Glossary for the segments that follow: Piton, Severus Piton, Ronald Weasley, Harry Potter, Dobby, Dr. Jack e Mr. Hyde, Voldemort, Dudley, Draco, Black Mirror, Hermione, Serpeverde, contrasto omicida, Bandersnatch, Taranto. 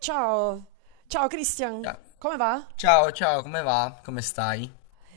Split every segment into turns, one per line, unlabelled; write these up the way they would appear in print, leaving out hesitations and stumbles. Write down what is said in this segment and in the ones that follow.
Ciao, ciao Christian,
Ciao,
come va?
ciao, ciao, come va? Come stai?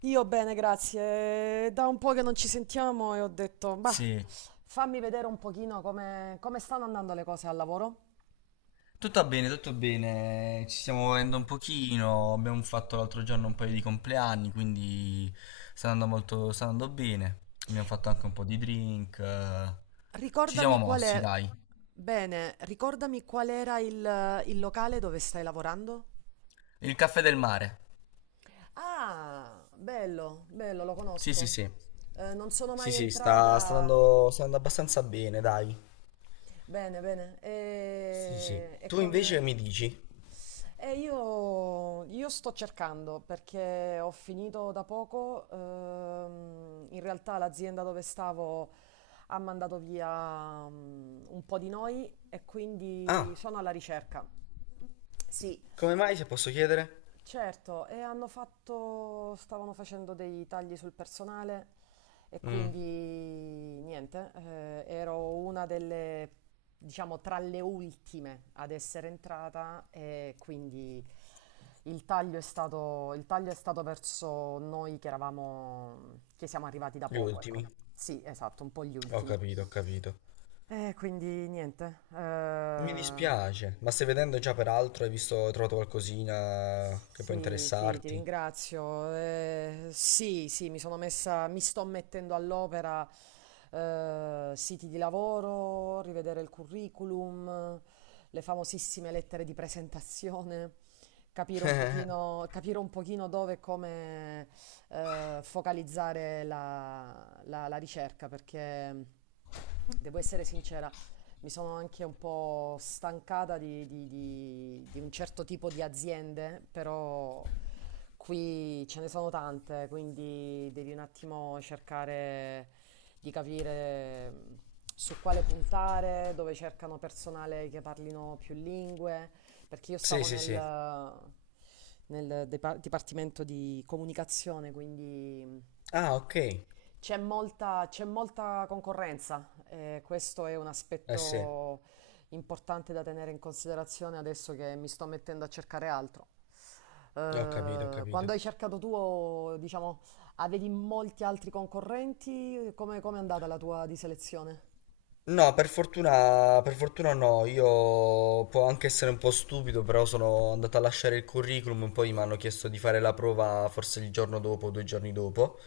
Io bene, grazie. Da un po' che non ci sentiamo e ho detto, bah,
Sì,
fammi vedere un pochino come stanno andando le cose al lavoro.
tutto bene, tutto bene. Ci stiamo muovendo un pochino. Abbiamo fatto l'altro giorno un paio di compleanni, quindi sta andando molto, sta andando bene. Abbiamo fatto anche un po' di drink. Ci siamo
Ricordami qual
mossi,
è.
dai.
Bene, ricordami qual era il locale dove stai lavorando?
Il caffè del mare.
Ah, bello, bello, lo
Sì, sì,
conosco.
sì.
Non sono
Sì,
mai
sì, sta, sta
entrata.
andando, sta andando abbastanza bene, dai.
Bene, bene.
Sì, sì.
E
Tu invece
come.
mi dici?
E io sto cercando perché ho finito da poco, in realtà l'azienda dove stavo ha mandato via un po' di noi e quindi
Ah,
sono alla ricerca. Sì.
come mai se posso chiedere?
Certo, e hanno fatto, stavano facendo dei tagli sul personale e
Mm,
quindi niente, ero una delle, diciamo, tra le ultime ad essere entrata e quindi il taglio è stato verso noi che eravamo, che siamo arrivati da
gli
poco, ecco.
ultimi.
Sì, esatto, un po' gli
Ho
ultimi.
capito, ho capito.
E quindi niente.
Mi dispiace, ma stai vedendo già per altro? Hai visto, hai trovato qualcosina che può
Sì, sì, ti
interessarti?
ringrazio. Sì, sì, mi sto mettendo all'opera, siti di lavoro, rivedere il curriculum, le famosissime lettere di presentazione, capire un pochino dove e come, focalizzare la ricerca, perché devo essere sincera, mi sono anche un po' stancata di un certo tipo di aziende, però qui ce ne sono tante, quindi devi un attimo cercare di capire su quale puntare, dove cercano personale che parlino più lingue, perché io
Sì,
stavo
sì, sì.
nel dipartimento di comunicazione, quindi
Ah, ok.
c'è molta concorrenza, questo è un
Eh sì,
aspetto importante da tenere in considerazione adesso che mi sto mettendo a cercare altro.
ho capito, ho
Quando
capito.
hai cercato tu, diciamo, avevi molti altri concorrenti? Come è andata la tua di selezione?
No, per fortuna no, io può anche essere un po' stupido, però sono andato a lasciare il curriculum, poi mi hanno chiesto di fare la prova forse il giorno dopo, o due giorni dopo,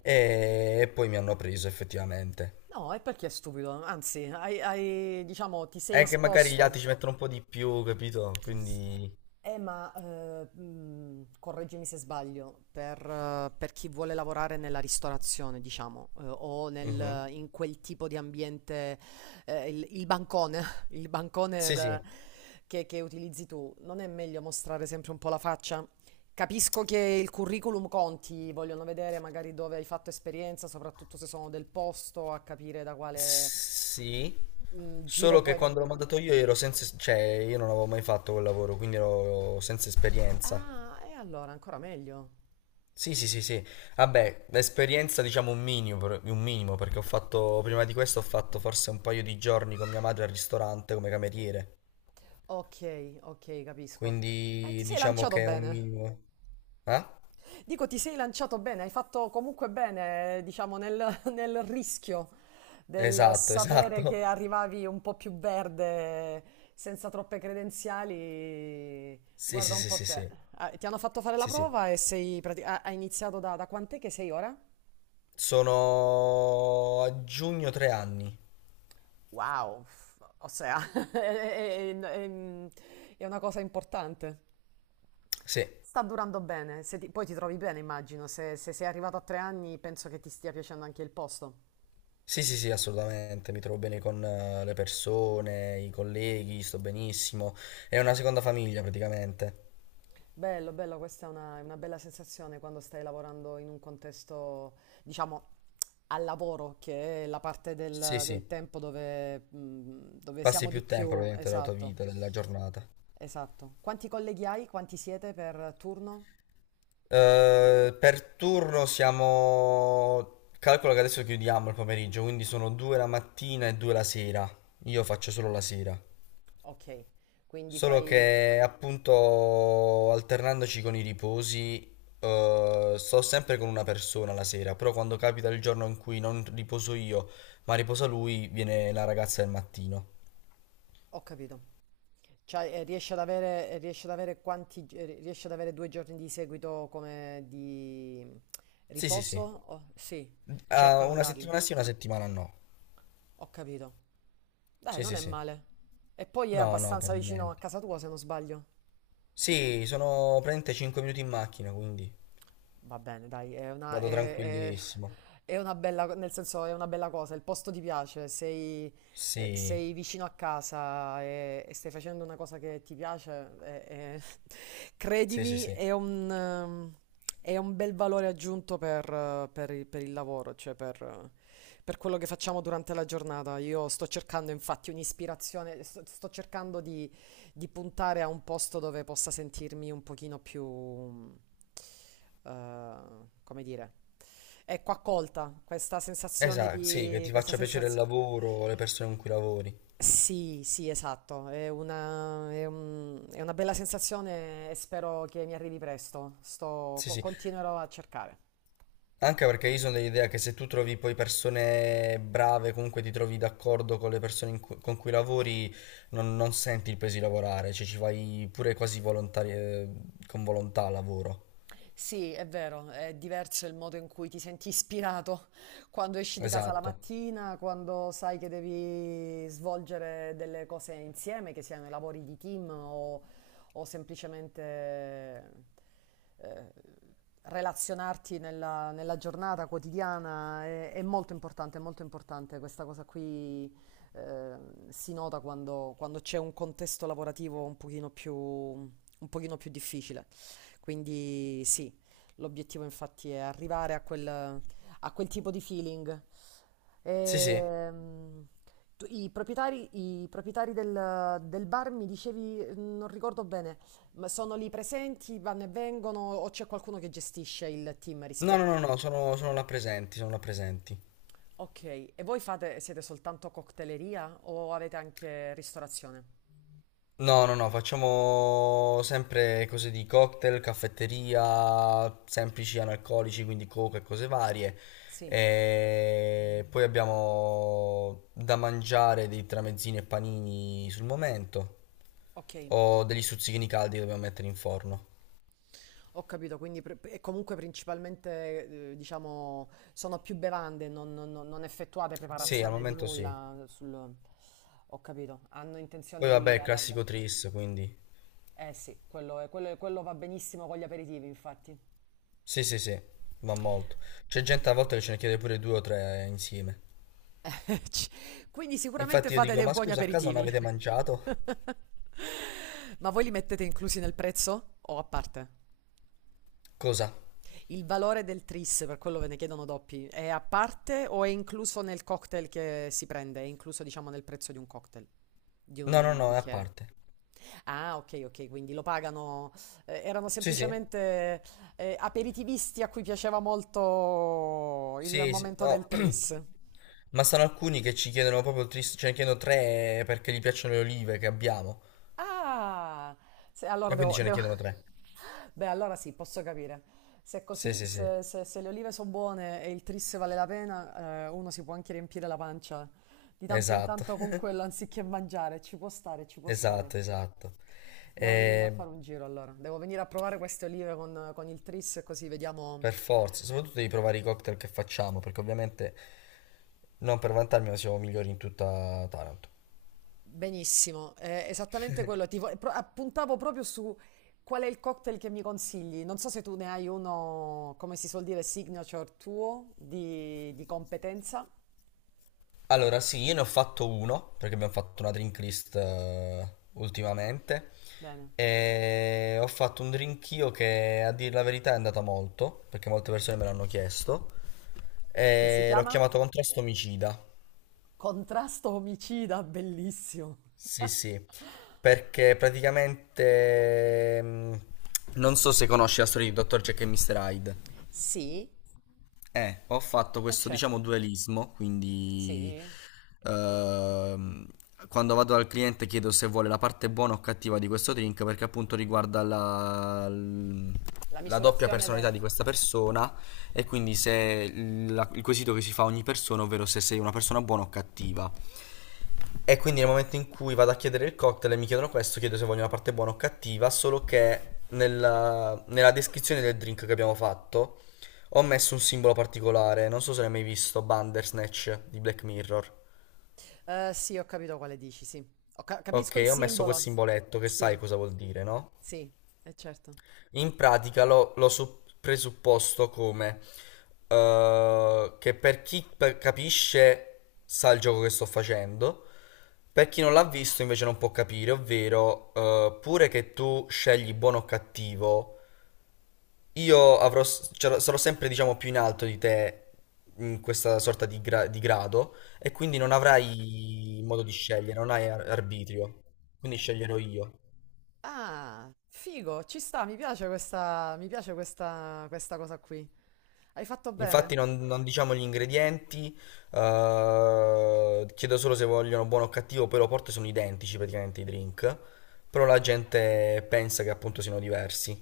e poi mi hanno preso effettivamente.
No, e perché è stupido? Anzi, hai, diciamo, ti sei
È che magari gli
esposto.
altri ci mettono un po' di più, capito? Quindi...
Ma correggimi se sbaglio, per chi vuole lavorare nella ristorazione, diciamo, o
Mhm.
in quel tipo di ambiente, il bancone, il bancone
Sì, sì.
da- che utilizzi tu, non è meglio mostrare sempre un po' la faccia? Capisco che il curriculum conti, vogliono vedere magari dove hai fatto esperienza, soprattutto se sono del posto, a capire da quale,
Sì,
giro
solo che
puoi
quando l'ho
venire.
mandato io ero senza, cioè io non avevo mai fatto quel lavoro, quindi ero senza esperienza.
Ah, e allora ancora meglio.
Sì, sì, sì, sì. Vabbè, l'esperienza diciamo un minimo, un minimo, perché ho fatto, prima di questo ho fatto forse un paio di giorni con mia madre al ristorante come cameriere,
Ok, ok, capisco. Ti
quindi
sei
diciamo
lanciato
che è un
bene.
minimo. Eh?
Dico, ti sei lanciato bene, hai fatto comunque bene, diciamo, nel rischio del
Esatto,
sapere
esatto.
che arrivavi un po' più verde, senza troppe credenziali.
Sì,
Guarda
sì,
un
sì,
po'
sì,
te.
sì.
Ah, ti hanno fatto fare la
Sì, sì.
prova e hai iniziato da quant'è che sei ora?
Sono a giugno 3 anni.
Wow, o sea, è, è- è- è- è una cosa importante.
Sì.
Sta durando bene, se ti- poi ti trovi bene, immagino. Se sei arrivato a 3 anni, penso che ti stia piacendo anche il posto.
Sì, sì, sì, assolutamente, mi trovo bene con le persone, i colleghi, sto benissimo. È una seconda famiglia praticamente.
Bello, bello, questa è una bella sensazione quando stai lavorando in un contesto, diciamo, al lavoro, che è la parte
Sì,
del,
sì,
del tempo dove, dove
passi
siamo di
più tempo
più.
praticamente della tua
Esatto,
vita, della giornata.
esatto. Quanti colleghi hai? Quanti siete per turno?
Per turno siamo... Calcolo che adesso chiudiamo il pomeriggio, quindi sono due la mattina e due la sera. Io faccio solo la sera.
Ok, quindi
Solo
fai.
che appunto alternandoci con i riposi, sto sempre con una persona la sera, però quando capita il giorno in cui non riposo io, ma riposa lui, viene la ragazza del mattino.
Ho capito. Cioè, riesce ad avere quanti, riesce ad avere 2 giorni di seguito come di
Sì, sì,
riposo?
sì.
Oh, sì,
Ah,
cercano di
una
darli.
settimana sì, una settimana no.
Ho capito. Dai,
Sì,
non
sì,
è
sì.
male. E poi è
No, no, per
abbastanza vicino a
niente.
casa tua, se non sbaglio.
Sì, sono praticamente 5 minuti in macchina, quindi
Va bene, dai, è una,
vado
è- è-
tranquillissimo.
è una bella, nel senso, è una bella cosa, il posto ti piace, sei, eh,
Sì,
sei vicino a casa e stai facendo una cosa che ti piace,
sì, sì,
credimi,
sì.
è un bel valore aggiunto per il lavoro, cioè per quello che facciamo durante la giornata. Io sto cercando infatti un'ispirazione, sto cercando di puntare a un posto dove possa sentirmi un pochino più, eh, come dire, ecco, accolta,
Esatto, sì, che ti
questa
faccia piacere il
sensazione.
lavoro, le persone con cui lavori.
Sì, sì, esatto, è una bella sensazione e spero che mi arrivi presto,
Sì, sì.
continuerò a cercare.
Anche perché io sono dell'idea che se tu trovi poi persone brave, comunque ti trovi d'accordo con le persone con cui lavori, non senti il peso di lavorare, cioè ci fai pure quasi con volontà al lavoro.
Sì, è vero, è diverso il modo in cui ti senti ispirato quando esci di casa la
Esatto.
mattina, quando sai che devi svolgere delle cose insieme, che siano i lavori di team o semplicemente eh, relazionarti nella giornata quotidiana. È molto importante, è molto importante. Questa cosa qui eh, si nota quando c'è un contesto lavorativo un pochino più difficile. Quindi sì, l'obiettivo infatti è arrivare a quel tipo di feeling.
Sì, sì.
Ehm, i proprietari del bar mi dicevi, non ricordo bene, ma sono lì presenti, vanno e vengono o c'è qualcuno che gestisce il team
No, no,
rispetto
no,
a.
no, sono là presenti, sono là presenti.
Ok, e voi siete soltanto cocktaileria o avete anche ristorazione?
No, no, no, facciamo sempre cose di cocktail, caffetteria, semplici analcolici, quindi coca e cose varie.
Sì,
E poi abbiamo da mangiare dei tramezzini e panini sul momento,
ok.
o degli stuzzichini caldi che dobbiamo mettere in forno.
Ho capito, quindi e comunque principalmente, diciamo, sono più bevande, non effettuate
Sì, al
preparazione di
momento sì.
nulla sul. Ho capito, hanno intenzione
Poi vabbè,
di
il
allargare.
classico tris, quindi
Eh sì, quello va benissimo con gli aperitivi, infatti.
sì, sì, sì, va molto. C'è gente a volte che ce ne chiede pure due o tre insieme.
Ci- Quindi sicuramente
Infatti io
fate
dico,
dei
ma
buoni
scusa, a casa non
aperitivi.
avete mangiato?
Ma voi li mettete inclusi nel prezzo o a parte?
Cosa?
Il valore del tris, per quello ve ne chiedono doppi, è a parte o è incluso nel cocktail che si prende? È incluso, diciamo, nel prezzo di un cocktail, di
No, no,
un
no, è a
bicchiere?
parte.
Ah, ok, ok, quindi lo pagano, erano
Sì, sì.
semplicemente aperitivisti a cui piaceva molto il
Sì, sì,
momento del
no.
tris.
Ma sono alcuni che ci chiedono proprio il tris, ce ne chiedono tre perché gli piacciono le olive che abbiamo.
Ah, allora
E quindi
devo,
ce ne
devo-
chiedono tre.
Beh, allora sì, posso capire. Se è
Sì,
così,
sì, sì.
se le olive sono buone e il tris vale la pena, uno si può anche riempire la pancia di tanto in
Esatto.
tanto con quello anziché mangiare. Ci può stare, ci può stare.
Esatto, esatto.
Devo venirmi a
E
fare un giro allora. Devo venire a provare queste olive con il tris così vediamo.
per forza, soprattutto devi provare i cocktail che facciamo, perché ovviamente non per vantarmi, ma siamo migliori in tutta Taranto.
Benissimo, è esattamente quello. Ti appuntavo proprio su qual è il cocktail che mi consigli. Non so se tu ne hai uno, come si suol dire, signature tuo di competenza.
Allora, sì, io ne ho fatto uno, perché abbiamo fatto una drink list ultimamente.
Bene.
E ho fatto un drink io che a dire la verità è andata molto, perché molte persone me l'hanno chiesto.
Che si
E l'ho
chiama?
chiamato contrasto omicida.
Contrasto omicida, bellissimo.
Sì, sì, perché praticamente non so se conosci la storia di Dr. Jack e Mr. Hyde.
Sì,
Ho fatto
eh
questo, diciamo,
certo,
dualismo, quindi
sì.
ehm, quando vado dal cliente chiedo se vuole la parte buona o cattiva di questo drink, perché appunto riguarda la, l-
La
la doppia
misurazione
personalità
delle.
di questa persona e
Certo.
quindi se il quesito che si fa a ogni persona, ovvero se sei una persona buona o cattiva. E quindi nel momento in cui vado a chiedere il cocktail e mi chiedono questo, chiedo se voglio una parte buona o cattiva, solo che nella, nella descrizione del drink che abbiamo fatto ho messo un simbolo particolare, non so se l'hai mai visto, Bandersnatch di Black Mirror.
Sì, ho capito quale dici, sì. Ho capisco il
Ok, ho messo quel
simbolo.
simboletto che sai
Sì,
cosa vuol dire, no?
sì, è certo.
In pratica lo presupposto come che per chi capisce sa il gioco che sto facendo, per chi non l'ha visto invece non può capire, ovvero pure che tu scegli buono o cattivo, io cioè, sarò sempre diciamo più in alto di te in questa sorta di, di grado e quindi non avrai modo di scegliere, non hai arbitrio, quindi sceglierò io.
Ah, figo, ci sta, mi piace questa, questa cosa qui. Hai fatto
Infatti
bene.
non diciamo gli ingredienti, chiedo solo se vogliono buono o cattivo, poi lo porto e sono identici praticamente i drink, però la
Sì.
gente pensa che appunto siano diversi.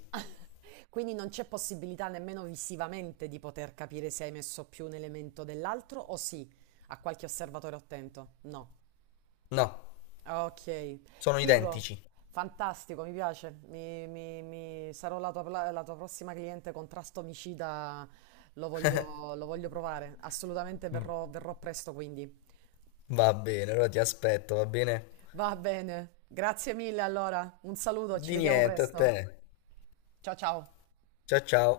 Quindi non c'è possibilità nemmeno visivamente di poter capire se hai messo più un elemento dell'altro o sì, a qualche osservatore attento. No.
No,
Ok,
sono
figo,
identici.
fantastico, mi piace. Sarò la tua prossima cliente contrasto omicida, lo voglio provare. Assolutamente verrò presto quindi.
Va bene, allora ti aspetto, va bene?
Va bene, grazie mille allora, un saluto, ci
Di
vediamo
niente a te.
presto. Ciao ciao.
Ciao ciao.